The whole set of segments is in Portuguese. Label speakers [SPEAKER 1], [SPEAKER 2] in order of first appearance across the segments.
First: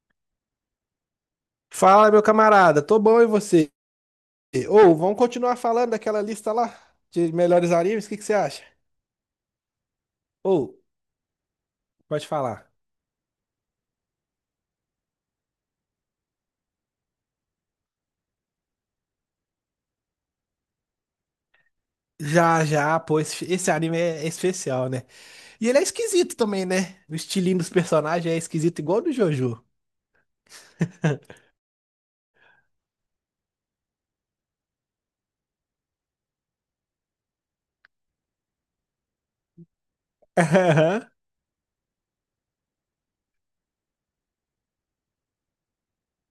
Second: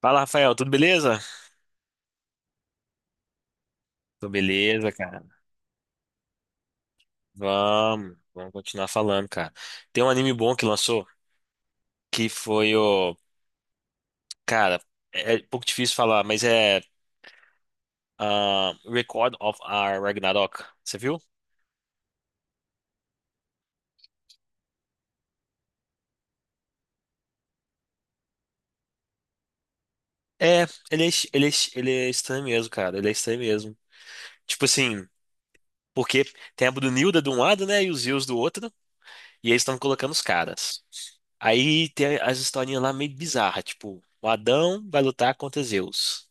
[SPEAKER 1] Fala, Rafael, tudo beleza?
[SPEAKER 2] Fala, meu camarada, tô bom e você?
[SPEAKER 1] Tudo beleza,
[SPEAKER 2] Ou vamos
[SPEAKER 1] cara.
[SPEAKER 2] continuar falando daquela lista lá de melhores animes? O
[SPEAKER 1] Vamos,
[SPEAKER 2] que que você
[SPEAKER 1] vamos
[SPEAKER 2] acha?
[SPEAKER 1] continuar falando, cara. Tem um anime bom
[SPEAKER 2] Ou
[SPEAKER 1] que lançou,
[SPEAKER 2] pode
[SPEAKER 1] que
[SPEAKER 2] falar.
[SPEAKER 1] foi o. Cara, é um pouco difícil falar, mas é. Record of Our Ragnarok. Você viu?
[SPEAKER 2] Já, já, pô, esse anime é especial, né? E ele é esquisito também, né? O estilinho dos personagens é esquisito, igual o do Jojo.
[SPEAKER 1] É, ele é estranho mesmo, cara. Ele é estranho mesmo. Tipo assim, porque tem a Brunilda de um lado, né? E os Zeus do outro. E eles estão colocando os caras.
[SPEAKER 2] Aham.
[SPEAKER 1] Aí tem as historinhas lá meio bizarras, tipo, o Adão vai lutar contra Zeus.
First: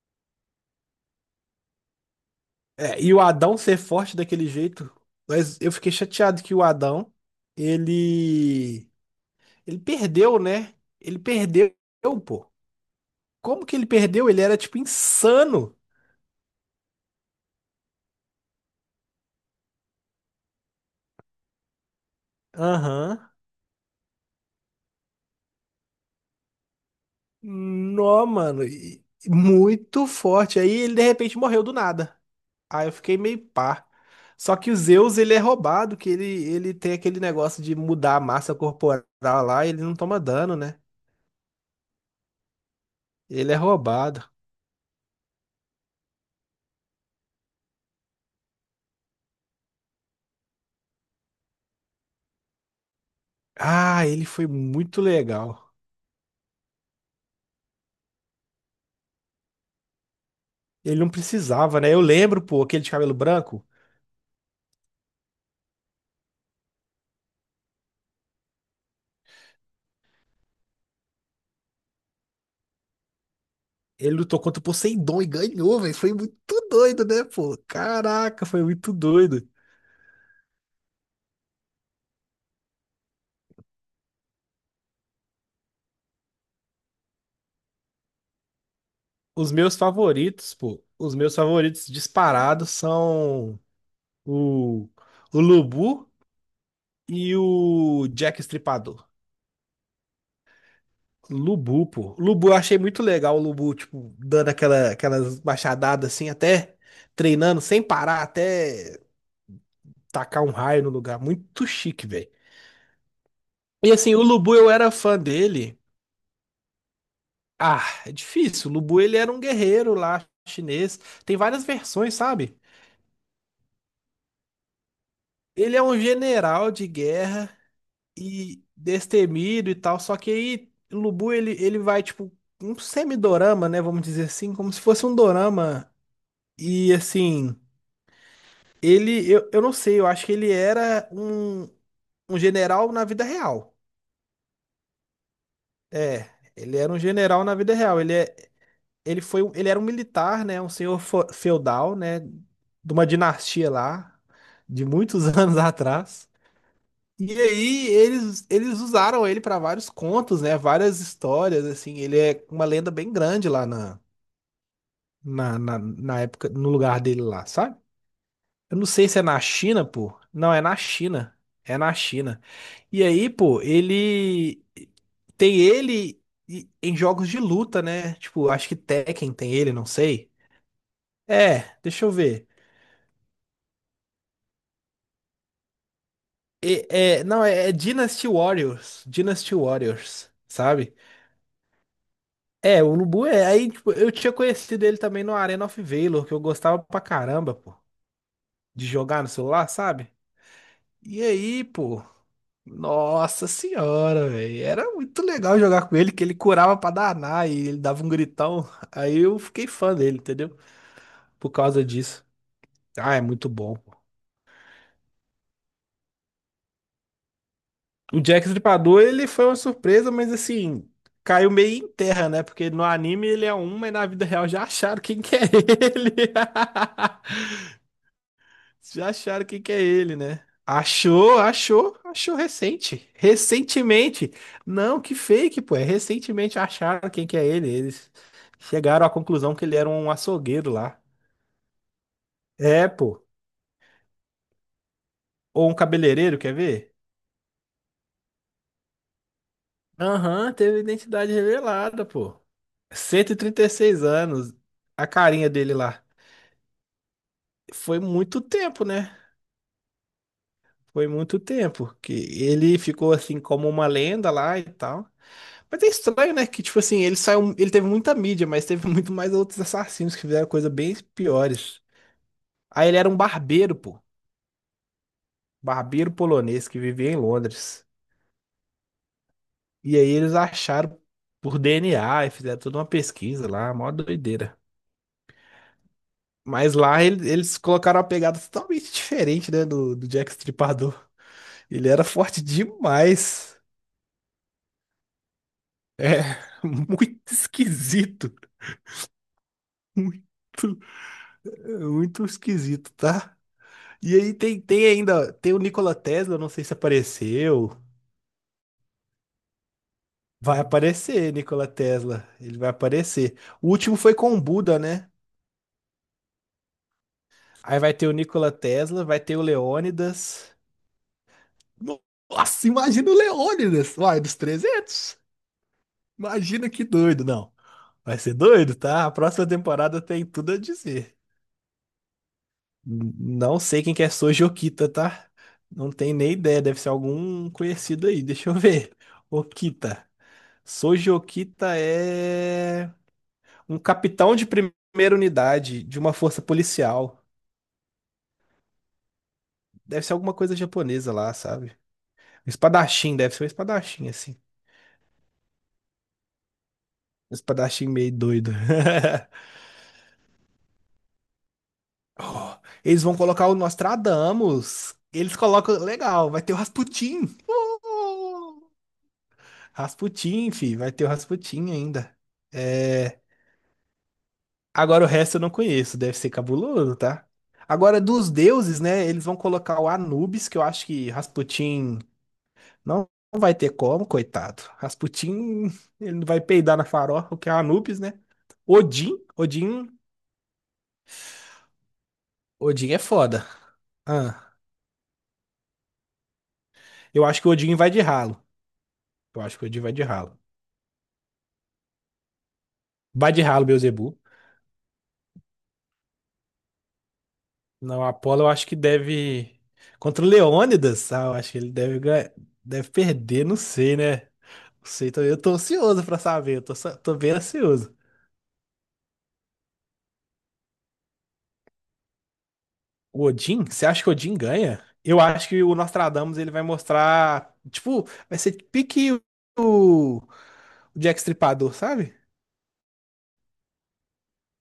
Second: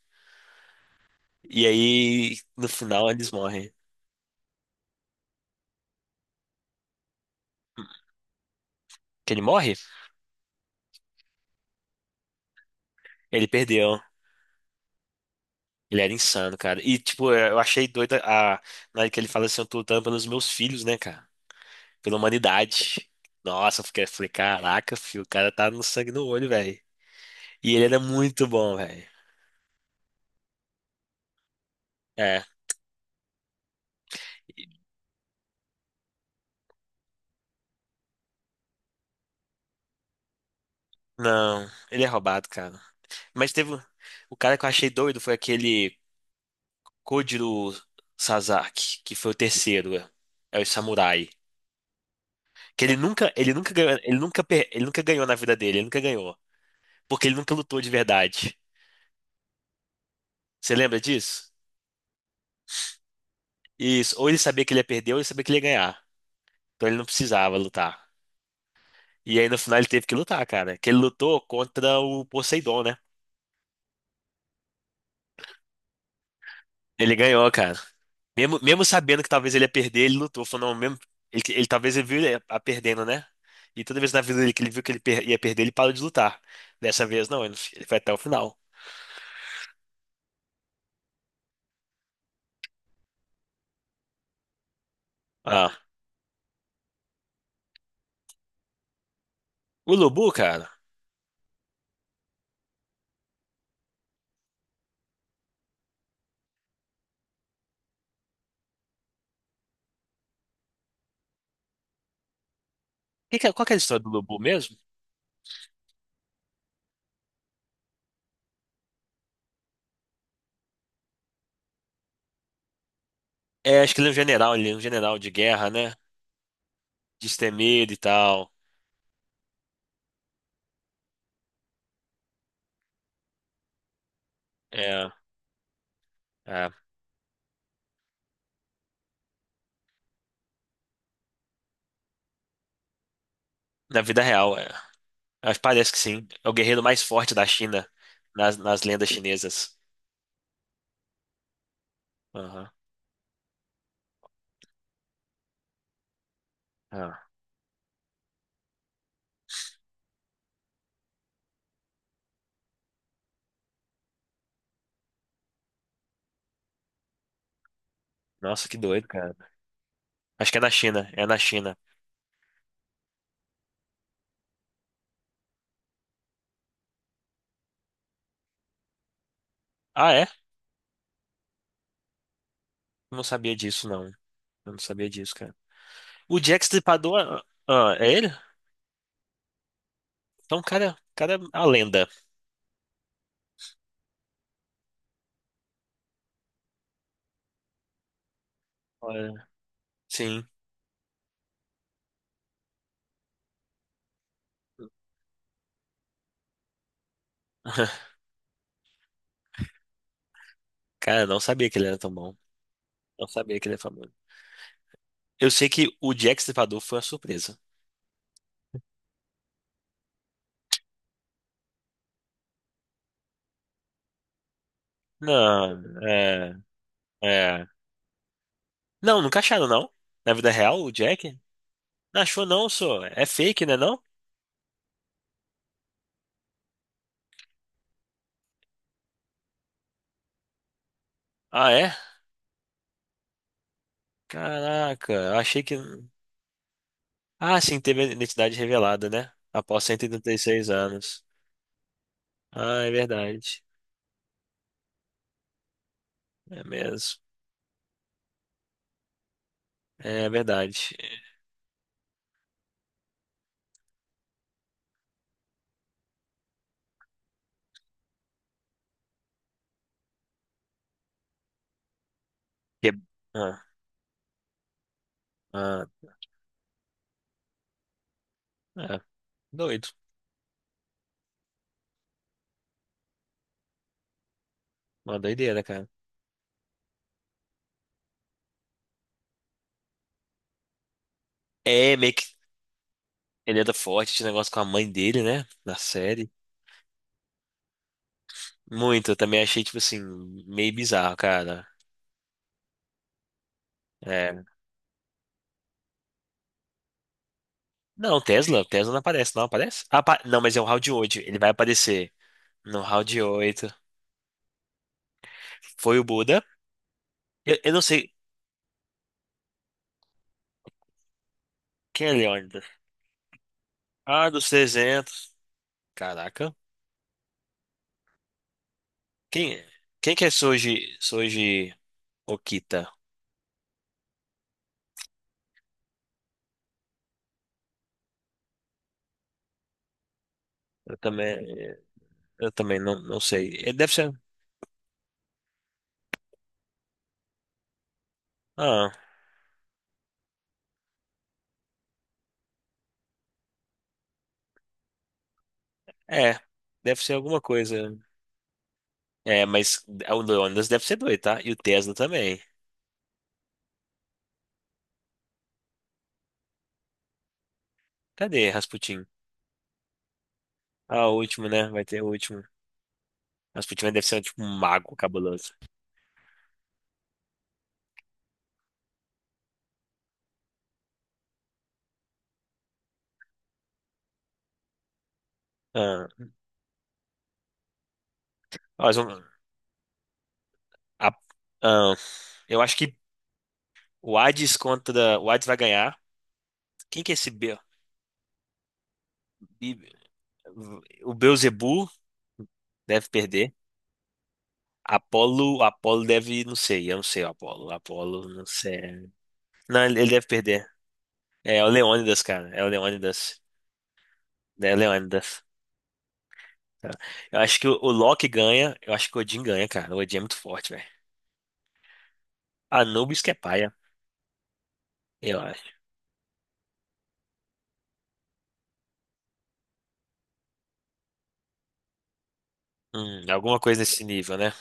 [SPEAKER 1] E aí, no
[SPEAKER 2] É,
[SPEAKER 1] final,
[SPEAKER 2] e o
[SPEAKER 1] eles
[SPEAKER 2] Adão
[SPEAKER 1] morrem.
[SPEAKER 2] ser forte daquele jeito, mas eu fiquei chateado que o Adão, ele,
[SPEAKER 1] Que ele morre?
[SPEAKER 2] ele perdeu, né? Ele perdeu, pô.
[SPEAKER 1] Ele
[SPEAKER 2] Como que ele
[SPEAKER 1] perdeu.
[SPEAKER 2] perdeu? Ele era, tipo, insano.
[SPEAKER 1] Ele era insano, cara. E, tipo, é, eu achei doida a... Na hora que ele fala assim, eu tô lutando pelos meus filhos, né, cara? Pela humanidade.
[SPEAKER 2] Aham.
[SPEAKER 1] Nossa, eu fiquei, falei, caraca, filho, o cara tá no sangue no olho, velho. E ele era
[SPEAKER 2] Nó,
[SPEAKER 1] muito
[SPEAKER 2] mano,
[SPEAKER 1] bom, velho.
[SPEAKER 2] e muito forte. Aí ele de repente morreu do nada.
[SPEAKER 1] É.
[SPEAKER 2] Aí eu fiquei meio pá. Só que o Zeus, ele é roubado, que ele tem aquele negócio de mudar a massa corporal lá, e ele não toma dano, né?
[SPEAKER 1] Não, ele é roubado, cara. Mas
[SPEAKER 2] Ele é
[SPEAKER 1] teve... um,
[SPEAKER 2] roubado.
[SPEAKER 1] o cara que eu achei doido foi aquele Kojiro Sasaki, que foi o terceiro. É o samurai. Que
[SPEAKER 2] Ah, ele foi
[SPEAKER 1] ele
[SPEAKER 2] muito
[SPEAKER 1] nunca ganhou na vida
[SPEAKER 2] legal.
[SPEAKER 1] dele, ele nunca ganhou. Porque ele nunca lutou de verdade. Você
[SPEAKER 2] Ele
[SPEAKER 1] lembra
[SPEAKER 2] não
[SPEAKER 1] disso?
[SPEAKER 2] precisava, né? Eu lembro, pô, aquele de cabelo branco.
[SPEAKER 1] Isso. Ou ele sabia que ele ia perder, ou ele sabia que ele ia ganhar. Então ele não precisava lutar. E aí no final ele teve que lutar, cara. Que ele lutou contra o Poseidon, né?
[SPEAKER 2] Ele lutou contra o Poseidon e ganhou, velho. Foi muito doido,
[SPEAKER 1] Ele
[SPEAKER 2] né,
[SPEAKER 1] ganhou,
[SPEAKER 2] pô?
[SPEAKER 1] cara.
[SPEAKER 2] Caraca,
[SPEAKER 1] Mesmo,
[SPEAKER 2] foi
[SPEAKER 1] mesmo
[SPEAKER 2] muito
[SPEAKER 1] sabendo que
[SPEAKER 2] doido.
[SPEAKER 1] talvez ele ia perder, ele lutou. Falou, não, mesmo. Ele talvez ele viu ele a perdendo, né? E toda vez na vida dele que ele viu que ele per- ia perder, ele parou de lutar. Dessa vez não, ele foi até o final.
[SPEAKER 2] Os meus favoritos, pô, os meus favoritos disparados são O, o
[SPEAKER 1] Ah.
[SPEAKER 2] Lubu e o Jack Estripador.
[SPEAKER 1] O Lubu, cara.
[SPEAKER 2] Lubu, pô. Lubu, eu achei muito legal o Lubu, tipo, dando aquela, aquelas machadadas assim, até treinando sem parar, até tacar um raio no lugar. Muito chique, velho.
[SPEAKER 1] Qual que é a
[SPEAKER 2] E
[SPEAKER 1] história do
[SPEAKER 2] assim, o
[SPEAKER 1] Lubu
[SPEAKER 2] Lubu eu
[SPEAKER 1] mesmo?
[SPEAKER 2] era fã dele. Ah, é difícil. O Lubu ele era um guerreiro lá chinês. Tem várias versões, sabe?
[SPEAKER 1] É, acho que ele é um general, ele é um general de guerra,
[SPEAKER 2] Ele é
[SPEAKER 1] né?
[SPEAKER 2] um general de guerra
[SPEAKER 1] Destemido e tal.
[SPEAKER 2] e destemido e tal. Só que aí Lubu ele vai tipo um semidorama, né? Vamos dizer assim, como se fosse
[SPEAKER 1] É,
[SPEAKER 2] um dorama.
[SPEAKER 1] é.
[SPEAKER 2] E assim, ele eu não sei, eu acho que ele era um general na vida real.
[SPEAKER 1] Na vida real, é. Mas parece que sim.
[SPEAKER 2] É,
[SPEAKER 1] É o
[SPEAKER 2] ele
[SPEAKER 1] guerreiro
[SPEAKER 2] era um
[SPEAKER 1] mais forte
[SPEAKER 2] general
[SPEAKER 1] da
[SPEAKER 2] na vida
[SPEAKER 1] China,
[SPEAKER 2] real. Ele é,
[SPEAKER 1] nas lendas
[SPEAKER 2] ele foi um- ele
[SPEAKER 1] chinesas.
[SPEAKER 2] era um militar, né? Um senhor feudal, né?
[SPEAKER 1] Aham.
[SPEAKER 2] De uma dinastia lá de muitos anos atrás.
[SPEAKER 1] Ah.
[SPEAKER 2] E aí eles usaram ele para vários contos, né? Várias histórias, assim. Ele é uma lenda bem grande lá na época, no lugar dele lá, sabe?
[SPEAKER 1] Nossa, que
[SPEAKER 2] Eu não
[SPEAKER 1] doido,
[SPEAKER 2] sei se é
[SPEAKER 1] cara.
[SPEAKER 2] na China, pô.
[SPEAKER 1] Acho
[SPEAKER 2] Não,
[SPEAKER 1] que é
[SPEAKER 2] é
[SPEAKER 1] na
[SPEAKER 2] na
[SPEAKER 1] China, é na
[SPEAKER 2] China.
[SPEAKER 1] China.
[SPEAKER 2] É na China. E aí, pô, ele tem ele em jogos de luta, né? Tipo, acho que Tekken tem ele, não
[SPEAKER 1] Ah, é?
[SPEAKER 2] sei. É, deixa eu ver.
[SPEAKER 1] Eu não sabia disso, não. Eu não sabia disso, cara. O Jack Stripador,
[SPEAKER 2] É, não, é
[SPEAKER 1] é
[SPEAKER 2] Dynasty
[SPEAKER 1] ele?
[SPEAKER 2] Warriors. Dynasty Warriors,
[SPEAKER 1] Então,
[SPEAKER 2] sabe?
[SPEAKER 1] o cara, é a lenda.
[SPEAKER 2] É, o Lubu é. Aí, tipo, eu tinha conhecido ele também no Arena of Valor, que eu gostava pra caramba, pô, de jogar no
[SPEAKER 1] Olha,
[SPEAKER 2] celular, sabe?
[SPEAKER 1] sim.
[SPEAKER 2] E aí, pô, nossa senhora, velho. Era muito legal jogar com ele, que ele curava pra danar e ele dava um gritão. Aí eu fiquei fã dele, entendeu?
[SPEAKER 1] Cara, eu não
[SPEAKER 2] Por
[SPEAKER 1] sabia que
[SPEAKER 2] causa
[SPEAKER 1] ele era tão
[SPEAKER 2] disso.
[SPEAKER 1] bom.
[SPEAKER 2] Ah, é
[SPEAKER 1] Não
[SPEAKER 2] muito
[SPEAKER 1] sabia que
[SPEAKER 2] bom,
[SPEAKER 1] ele é
[SPEAKER 2] pô.
[SPEAKER 1] famoso. Eu sei que o Jack Stripador foi uma surpresa.
[SPEAKER 2] O Jack Stripador, ele foi uma surpresa, mas assim, caiu meio em terra, né? Porque no anime ele é um, mas na vida real já acharam quem que é
[SPEAKER 1] Não,
[SPEAKER 2] ele.
[SPEAKER 1] é, é.
[SPEAKER 2] Já
[SPEAKER 1] Não, nunca
[SPEAKER 2] acharam quem
[SPEAKER 1] acharam,
[SPEAKER 2] que é
[SPEAKER 1] não?
[SPEAKER 2] ele,
[SPEAKER 1] Na
[SPEAKER 2] né?
[SPEAKER 1] vida real, o Jack?
[SPEAKER 2] Achou, achou,
[SPEAKER 1] Não
[SPEAKER 2] achou
[SPEAKER 1] achou, não, só.
[SPEAKER 2] recente.
[SPEAKER 1] É fake, né, não?
[SPEAKER 2] Recentemente. Não, que fake, pô. É recentemente acharam quem que é ele. Eles chegaram à conclusão que ele era um açougueiro lá.
[SPEAKER 1] Ah, é?
[SPEAKER 2] É, pô.
[SPEAKER 1] Caraca, eu achei
[SPEAKER 2] Ou um
[SPEAKER 1] que.
[SPEAKER 2] cabeleireiro, quer ver?
[SPEAKER 1] Ah, sim, teve a identidade revelada, né? Após cento e oitenta e
[SPEAKER 2] Aham,
[SPEAKER 1] seis
[SPEAKER 2] teve
[SPEAKER 1] anos.
[SPEAKER 2] identidade revelada, pô.
[SPEAKER 1] Ah, é
[SPEAKER 2] Cento e trinta
[SPEAKER 1] verdade.
[SPEAKER 2] e seis anos. A carinha dele lá.
[SPEAKER 1] É mesmo.
[SPEAKER 2] Foi muito tempo, né?
[SPEAKER 1] É verdade.
[SPEAKER 2] Foi muito tempo que ele ficou assim como uma lenda lá e tal. Mas é estranho, né? Que, tipo assim, ele saiu, ele teve muita mídia, mas teve muito mais outros assassinos que fizeram coisas bem piores. Aí
[SPEAKER 1] Que-
[SPEAKER 2] ele era um
[SPEAKER 1] ah,
[SPEAKER 2] barbeiro, pô.
[SPEAKER 1] ah,
[SPEAKER 2] Barbeiro polonês que vivia em Londres.
[SPEAKER 1] é. Doido.
[SPEAKER 2] E aí eles acharam por DNA e fizeram toda uma pesquisa lá, mó doideira.
[SPEAKER 1] Uma doideira, cara.
[SPEAKER 2] Mas lá eles colocaram uma pegada totalmente diferente, né, do Jack Stripador. Ele
[SPEAKER 1] É,
[SPEAKER 2] era
[SPEAKER 1] meio que
[SPEAKER 2] forte demais.
[SPEAKER 1] ele era forte, esse negócio com a mãe dele, né? Na série.
[SPEAKER 2] É, muito esquisito.
[SPEAKER 1] Muito, eu também achei, tipo assim,
[SPEAKER 2] Muito,
[SPEAKER 1] meio bizarro, cara.
[SPEAKER 2] muito esquisito, tá? E aí
[SPEAKER 1] É,
[SPEAKER 2] tem ainda, tem o Nikola Tesla, não sei se apareceu.
[SPEAKER 1] não, Tesla, Tesla não aparece, não aparece? Não, mas
[SPEAKER 2] Vai
[SPEAKER 1] é o round 8,
[SPEAKER 2] aparecer,
[SPEAKER 1] ele vai
[SPEAKER 2] Nikola
[SPEAKER 1] aparecer
[SPEAKER 2] Tesla. Ele vai
[SPEAKER 1] no round
[SPEAKER 2] aparecer. O
[SPEAKER 1] 8.
[SPEAKER 2] último foi com o Buda, né?
[SPEAKER 1] Foi o Buda. Eu
[SPEAKER 2] Aí
[SPEAKER 1] não
[SPEAKER 2] vai ter o
[SPEAKER 1] sei
[SPEAKER 2] Nikola Tesla, vai ter o Leônidas.
[SPEAKER 1] quem é Leônidas.
[SPEAKER 2] Nossa, imagina o Leônidas, vai,
[SPEAKER 1] Ah,
[SPEAKER 2] dos
[SPEAKER 1] dos
[SPEAKER 2] 300.
[SPEAKER 1] 300, caraca.
[SPEAKER 2] Imagina que doido, não. Vai ser doido, tá? A próxima
[SPEAKER 1] Quem é?
[SPEAKER 2] temporada
[SPEAKER 1] Quem
[SPEAKER 2] tem
[SPEAKER 1] que é
[SPEAKER 2] tudo a dizer.
[SPEAKER 1] Soji Okita?
[SPEAKER 2] Não sei quem que é Soji Okita, tá? Não tenho nem ideia, deve ser algum conhecido aí. Deixa eu ver. Okita.
[SPEAKER 1] Eu
[SPEAKER 2] Soji
[SPEAKER 1] também,
[SPEAKER 2] Okita
[SPEAKER 1] eu também
[SPEAKER 2] é
[SPEAKER 1] não, não sei. Ele
[SPEAKER 2] um
[SPEAKER 1] deve ser.
[SPEAKER 2] capitão de primeira unidade de uma força policial.
[SPEAKER 1] Ah,
[SPEAKER 2] Deve ser alguma coisa japonesa lá, sabe? Um espadachim, deve ser um espadachim, assim.
[SPEAKER 1] é. Deve ser
[SPEAKER 2] Um
[SPEAKER 1] alguma coisa.
[SPEAKER 2] espadachim meio doido.
[SPEAKER 1] É, mas o Leônidas deve ser doido, tá? E o Tesla também.
[SPEAKER 2] Oh, eles vão colocar o Nostradamus. Eles colocam. Legal, vai ter o Rasputin.
[SPEAKER 1] Cadê Rasputin?
[SPEAKER 2] Rasputin, vai ter
[SPEAKER 1] Ah,
[SPEAKER 2] o
[SPEAKER 1] o último, né?
[SPEAKER 2] Rasputin
[SPEAKER 1] Vai ter o
[SPEAKER 2] ainda.
[SPEAKER 1] último.
[SPEAKER 2] É,
[SPEAKER 1] Rasputin deve ser tipo um mago
[SPEAKER 2] Agora o resto eu não
[SPEAKER 1] cabuloso.
[SPEAKER 2] conheço, deve ser cabuloso, tá? Agora dos deuses, né? Eles vão colocar o Anubis, que eu acho que Rasputin não vai ter como, coitado. Rasputin,
[SPEAKER 1] Ah.
[SPEAKER 2] ele não vai peidar na farofa, o que é Anubis, né?
[SPEAKER 1] Mas
[SPEAKER 2] Odin,
[SPEAKER 1] um-
[SPEAKER 2] Odin,
[SPEAKER 1] a- ahn, eu acho
[SPEAKER 2] Odin
[SPEAKER 1] que
[SPEAKER 2] é foda.
[SPEAKER 1] o
[SPEAKER 2] Ah,
[SPEAKER 1] Hades contra. O Hades vai ganhar. Quem que é
[SPEAKER 2] eu
[SPEAKER 1] esse
[SPEAKER 2] acho que o
[SPEAKER 1] B
[SPEAKER 2] Odin vai de ralo. Eu acho que o Odin
[SPEAKER 1] Be-
[SPEAKER 2] vai de ralo.
[SPEAKER 1] o Beelzebub deve
[SPEAKER 2] Vai de
[SPEAKER 1] perder.
[SPEAKER 2] ralo, Beelzebub.
[SPEAKER 1] Apolo, Apolo deve, não sei, eu não sei o Apolo.
[SPEAKER 2] Não,
[SPEAKER 1] Apolo,
[SPEAKER 2] Apolo
[SPEAKER 1] não
[SPEAKER 2] eu acho que
[SPEAKER 1] sei.
[SPEAKER 2] deve.
[SPEAKER 1] Não, ele
[SPEAKER 2] Contra
[SPEAKER 1] deve
[SPEAKER 2] o
[SPEAKER 1] perder.
[SPEAKER 2] Leônidas, ah, eu acho
[SPEAKER 1] É
[SPEAKER 2] que
[SPEAKER 1] é o
[SPEAKER 2] ele deve
[SPEAKER 1] Leônidas,
[SPEAKER 2] ganhar.
[SPEAKER 1] cara. É o
[SPEAKER 2] Deve
[SPEAKER 1] Leônidas.
[SPEAKER 2] perder, não sei, né?
[SPEAKER 1] É o
[SPEAKER 2] Não sei,
[SPEAKER 1] Leônidas.
[SPEAKER 2] eu tô ansioso pra saber. Eu
[SPEAKER 1] Tá?
[SPEAKER 2] tô bem
[SPEAKER 1] Eu acho que o
[SPEAKER 2] ansioso.
[SPEAKER 1] Loki ganha. Eu acho que o Odin ganha, cara. O Odin é muito forte, velho. Anubis
[SPEAKER 2] O
[SPEAKER 1] que é
[SPEAKER 2] Odin?
[SPEAKER 1] paia,
[SPEAKER 2] Você acha que o Odin ganha? Eu
[SPEAKER 1] eu
[SPEAKER 2] acho que
[SPEAKER 1] acho.
[SPEAKER 2] o Nostradamus ele vai mostrar. Tipo, vai ser pique o Jack Stripador, sabe?
[SPEAKER 1] Alguma coisa nesse nível, né?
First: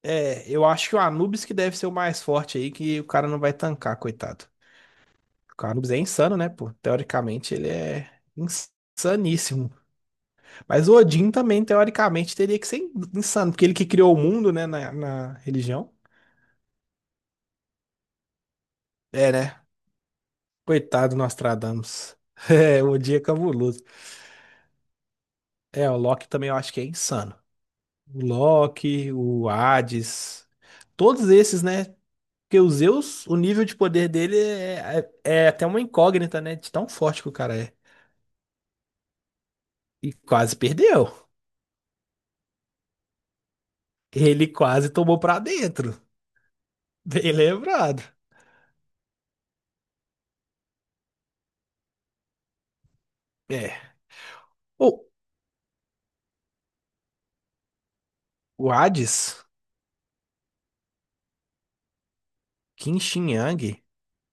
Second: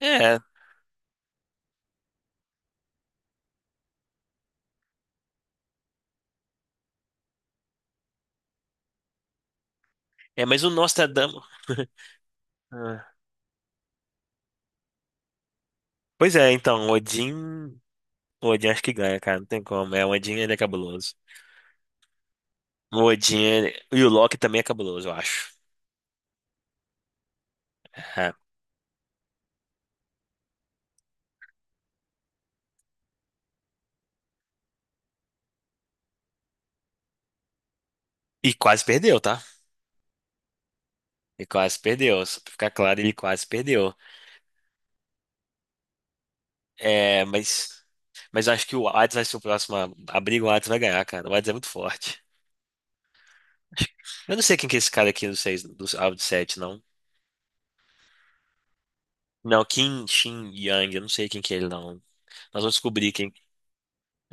[SPEAKER 1] É,
[SPEAKER 2] É, eu acho que o Anubis que deve ser o mais forte aí, que o cara não vai tancar, coitado. O Anubis é insano, né, pô? Teoricamente ele é insaníssimo.
[SPEAKER 1] mas o
[SPEAKER 2] Mas o Odin
[SPEAKER 1] Nostradamus.
[SPEAKER 2] também, teoricamente, teria que ser insano, porque ele que criou o mundo, né, na religião.
[SPEAKER 1] Pois é, então, o Odin. O Odin acho que ganha,
[SPEAKER 2] É,
[SPEAKER 1] cara. Não
[SPEAKER 2] né?
[SPEAKER 1] tem como. É, o Odin ele é
[SPEAKER 2] Coitado
[SPEAKER 1] cabuloso.
[SPEAKER 2] do Nostradamus. É, o Odin é cabuloso.
[SPEAKER 1] E o Loki também é cabuloso, eu acho.
[SPEAKER 2] É, o Loki também eu acho que é insano. O
[SPEAKER 1] É.
[SPEAKER 2] Loki, o Hades, todos esses, né? Porque o Zeus, o nível de poder dele é até uma incógnita, né? De tão forte que o cara é.
[SPEAKER 1] E quase perdeu, tá?
[SPEAKER 2] E quase perdeu.
[SPEAKER 1] E quase perdeu. Só pra ficar claro, ele quase perdeu.
[SPEAKER 2] Ele quase tomou pra dentro.
[SPEAKER 1] É,
[SPEAKER 2] Bem
[SPEAKER 1] mas.
[SPEAKER 2] lembrado.
[SPEAKER 1] Mas eu acho que o Hades vai ser o próximo a briga, o Hades vai ganhar, cara. O Hades é muito forte.
[SPEAKER 2] É.
[SPEAKER 1] Eu não sei quem que é esse
[SPEAKER 2] Ou
[SPEAKER 1] cara aqui do 6 do Alvo de 7, não.
[SPEAKER 2] o Hades,
[SPEAKER 1] Não, Kim Shin Yang, eu não sei quem que é ele, não. Nós vamos
[SPEAKER 2] Qin
[SPEAKER 1] descobrir
[SPEAKER 2] Shi
[SPEAKER 1] quem
[SPEAKER 2] Yang,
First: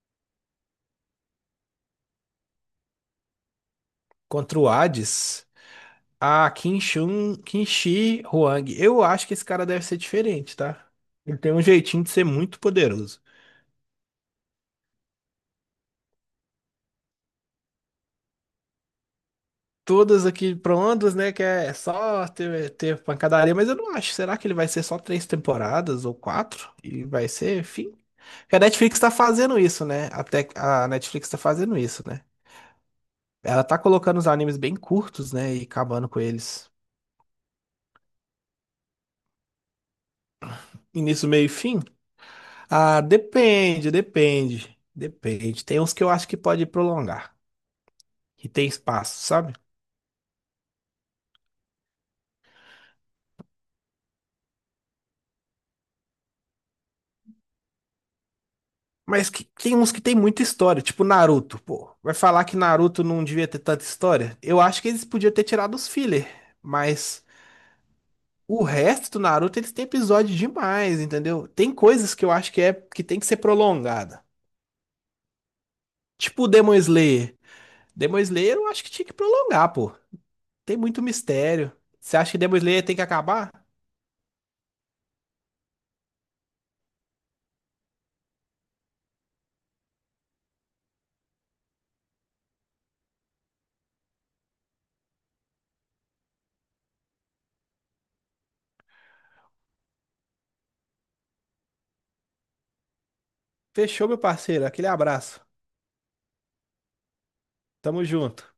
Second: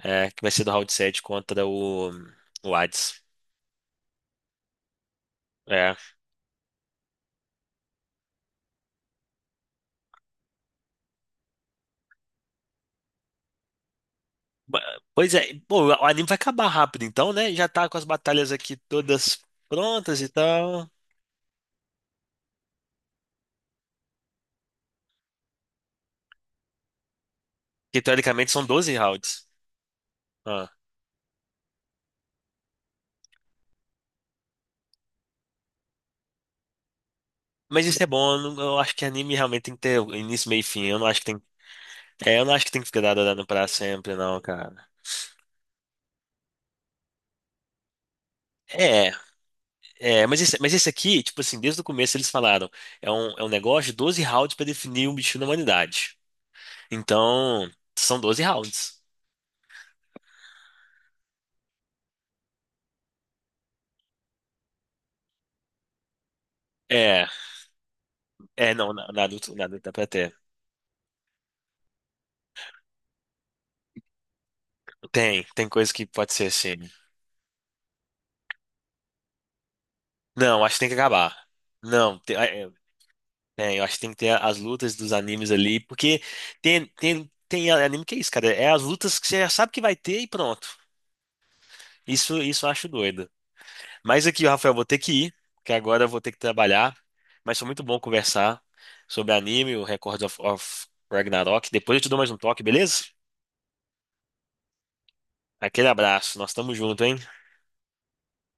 [SPEAKER 1] é, que vai ser do round 7 contra o Hades.
[SPEAKER 2] contra o Hades,
[SPEAKER 1] É.
[SPEAKER 2] a Qin Shi Huang. Eu acho que esse cara deve ser diferente, tá? Ele tem um jeitinho de ser muito poderoso.
[SPEAKER 1] Ba- Pois é, pô, o anime vai acabar rápido então, né? Já tá com as batalhas aqui todas prontas
[SPEAKER 2] Todas
[SPEAKER 1] e
[SPEAKER 2] aqui para
[SPEAKER 1] tal.
[SPEAKER 2] ondas, né? Que é só ter pancadaria, mas eu não acho. Será que ele vai ser só três temporadas ou quatro? E vai ser fim?
[SPEAKER 1] Que teoricamente
[SPEAKER 2] Porque a
[SPEAKER 1] são doze
[SPEAKER 2] Netflix tá
[SPEAKER 1] rounds.
[SPEAKER 2] fazendo isso, né? Até
[SPEAKER 1] Ah.
[SPEAKER 2] a Netflix tá fazendo isso, né? Ela tá colocando os animes bem curtos, né? E acabando com eles.
[SPEAKER 1] Mas isso é bom, eu não- eu acho que anime realmente tem que ter início, meio e fim. Eu não acho que
[SPEAKER 2] Início,
[SPEAKER 1] tem.
[SPEAKER 2] meio e fim?
[SPEAKER 1] É, eu não acho que tem que ficar
[SPEAKER 2] Ah,
[SPEAKER 1] dado dando pra
[SPEAKER 2] depende,
[SPEAKER 1] sempre, não,
[SPEAKER 2] depende.
[SPEAKER 1] cara.
[SPEAKER 2] Depende. Tem uns que eu acho que pode prolongar. Que tem
[SPEAKER 1] É,
[SPEAKER 2] espaço, sabe?
[SPEAKER 1] é, mas esse aqui, tipo assim, desde o começo eles falaram, é um negócio de 12 rounds pra definir um bicho na humanidade. Então, são 12 rounds.
[SPEAKER 2] Mas tem uns que tem muita história, tipo Naruto, pô. Vai falar que Naruto não devia ter tanta história? Eu acho que eles podiam ter tirado os filler, mas
[SPEAKER 1] É,
[SPEAKER 2] o
[SPEAKER 1] é, não, na-
[SPEAKER 2] resto do
[SPEAKER 1] Naruto,
[SPEAKER 2] Naruto eles
[SPEAKER 1] Naruto
[SPEAKER 2] têm
[SPEAKER 1] dá pra
[SPEAKER 2] episódio
[SPEAKER 1] ter.
[SPEAKER 2] demais, entendeu? Tem coisas que eu acho que é que tem que ser prolongada.
[SPEAKER 1] Tem coisa que pode
[SPEAKER 2] Tipo
[SPEAKER 1] ser
[SPEAKER 2] o Demon
[SPEAKER 1] assim.
[SPEAKER 2] Slayer. Demon Slayer eu acho que tinha que prolongar, pô.
[SPEAKER 1] Não, acho
[SPEAKER 2] Tem
[SPEAKER 1] que tem que
[SPEAKER 2] muito
[SPEAKER 1] acabar.
[SPEAKER 2] mistério. Você
[SPEAKER 1] Não,
[SPEAKER 2] acha que Demon Slayer tem que acabar?
[SPEAKER 1] eu acho que tem que ter as lutas dos animes ali, porque tem anime que é isso, cara. É as lutas que você já sabe que vai ter e pronto. Isso eu acho doido. Mas aqui, Rafael, vou ter que ir, porque agora eu vou ter que trabalhar. Mas foi muito bom conversar sobre anime, o Record of Ragnarok. Depois eu te dou mais um toque, beleza?
[SPEAKER 2] Fechou, meu parceiro. Aquele abraço.
[SPEAKER 1] Aquele abraço, nós estamos juntos, hein?
[SPEAKER 2] Tamo junto.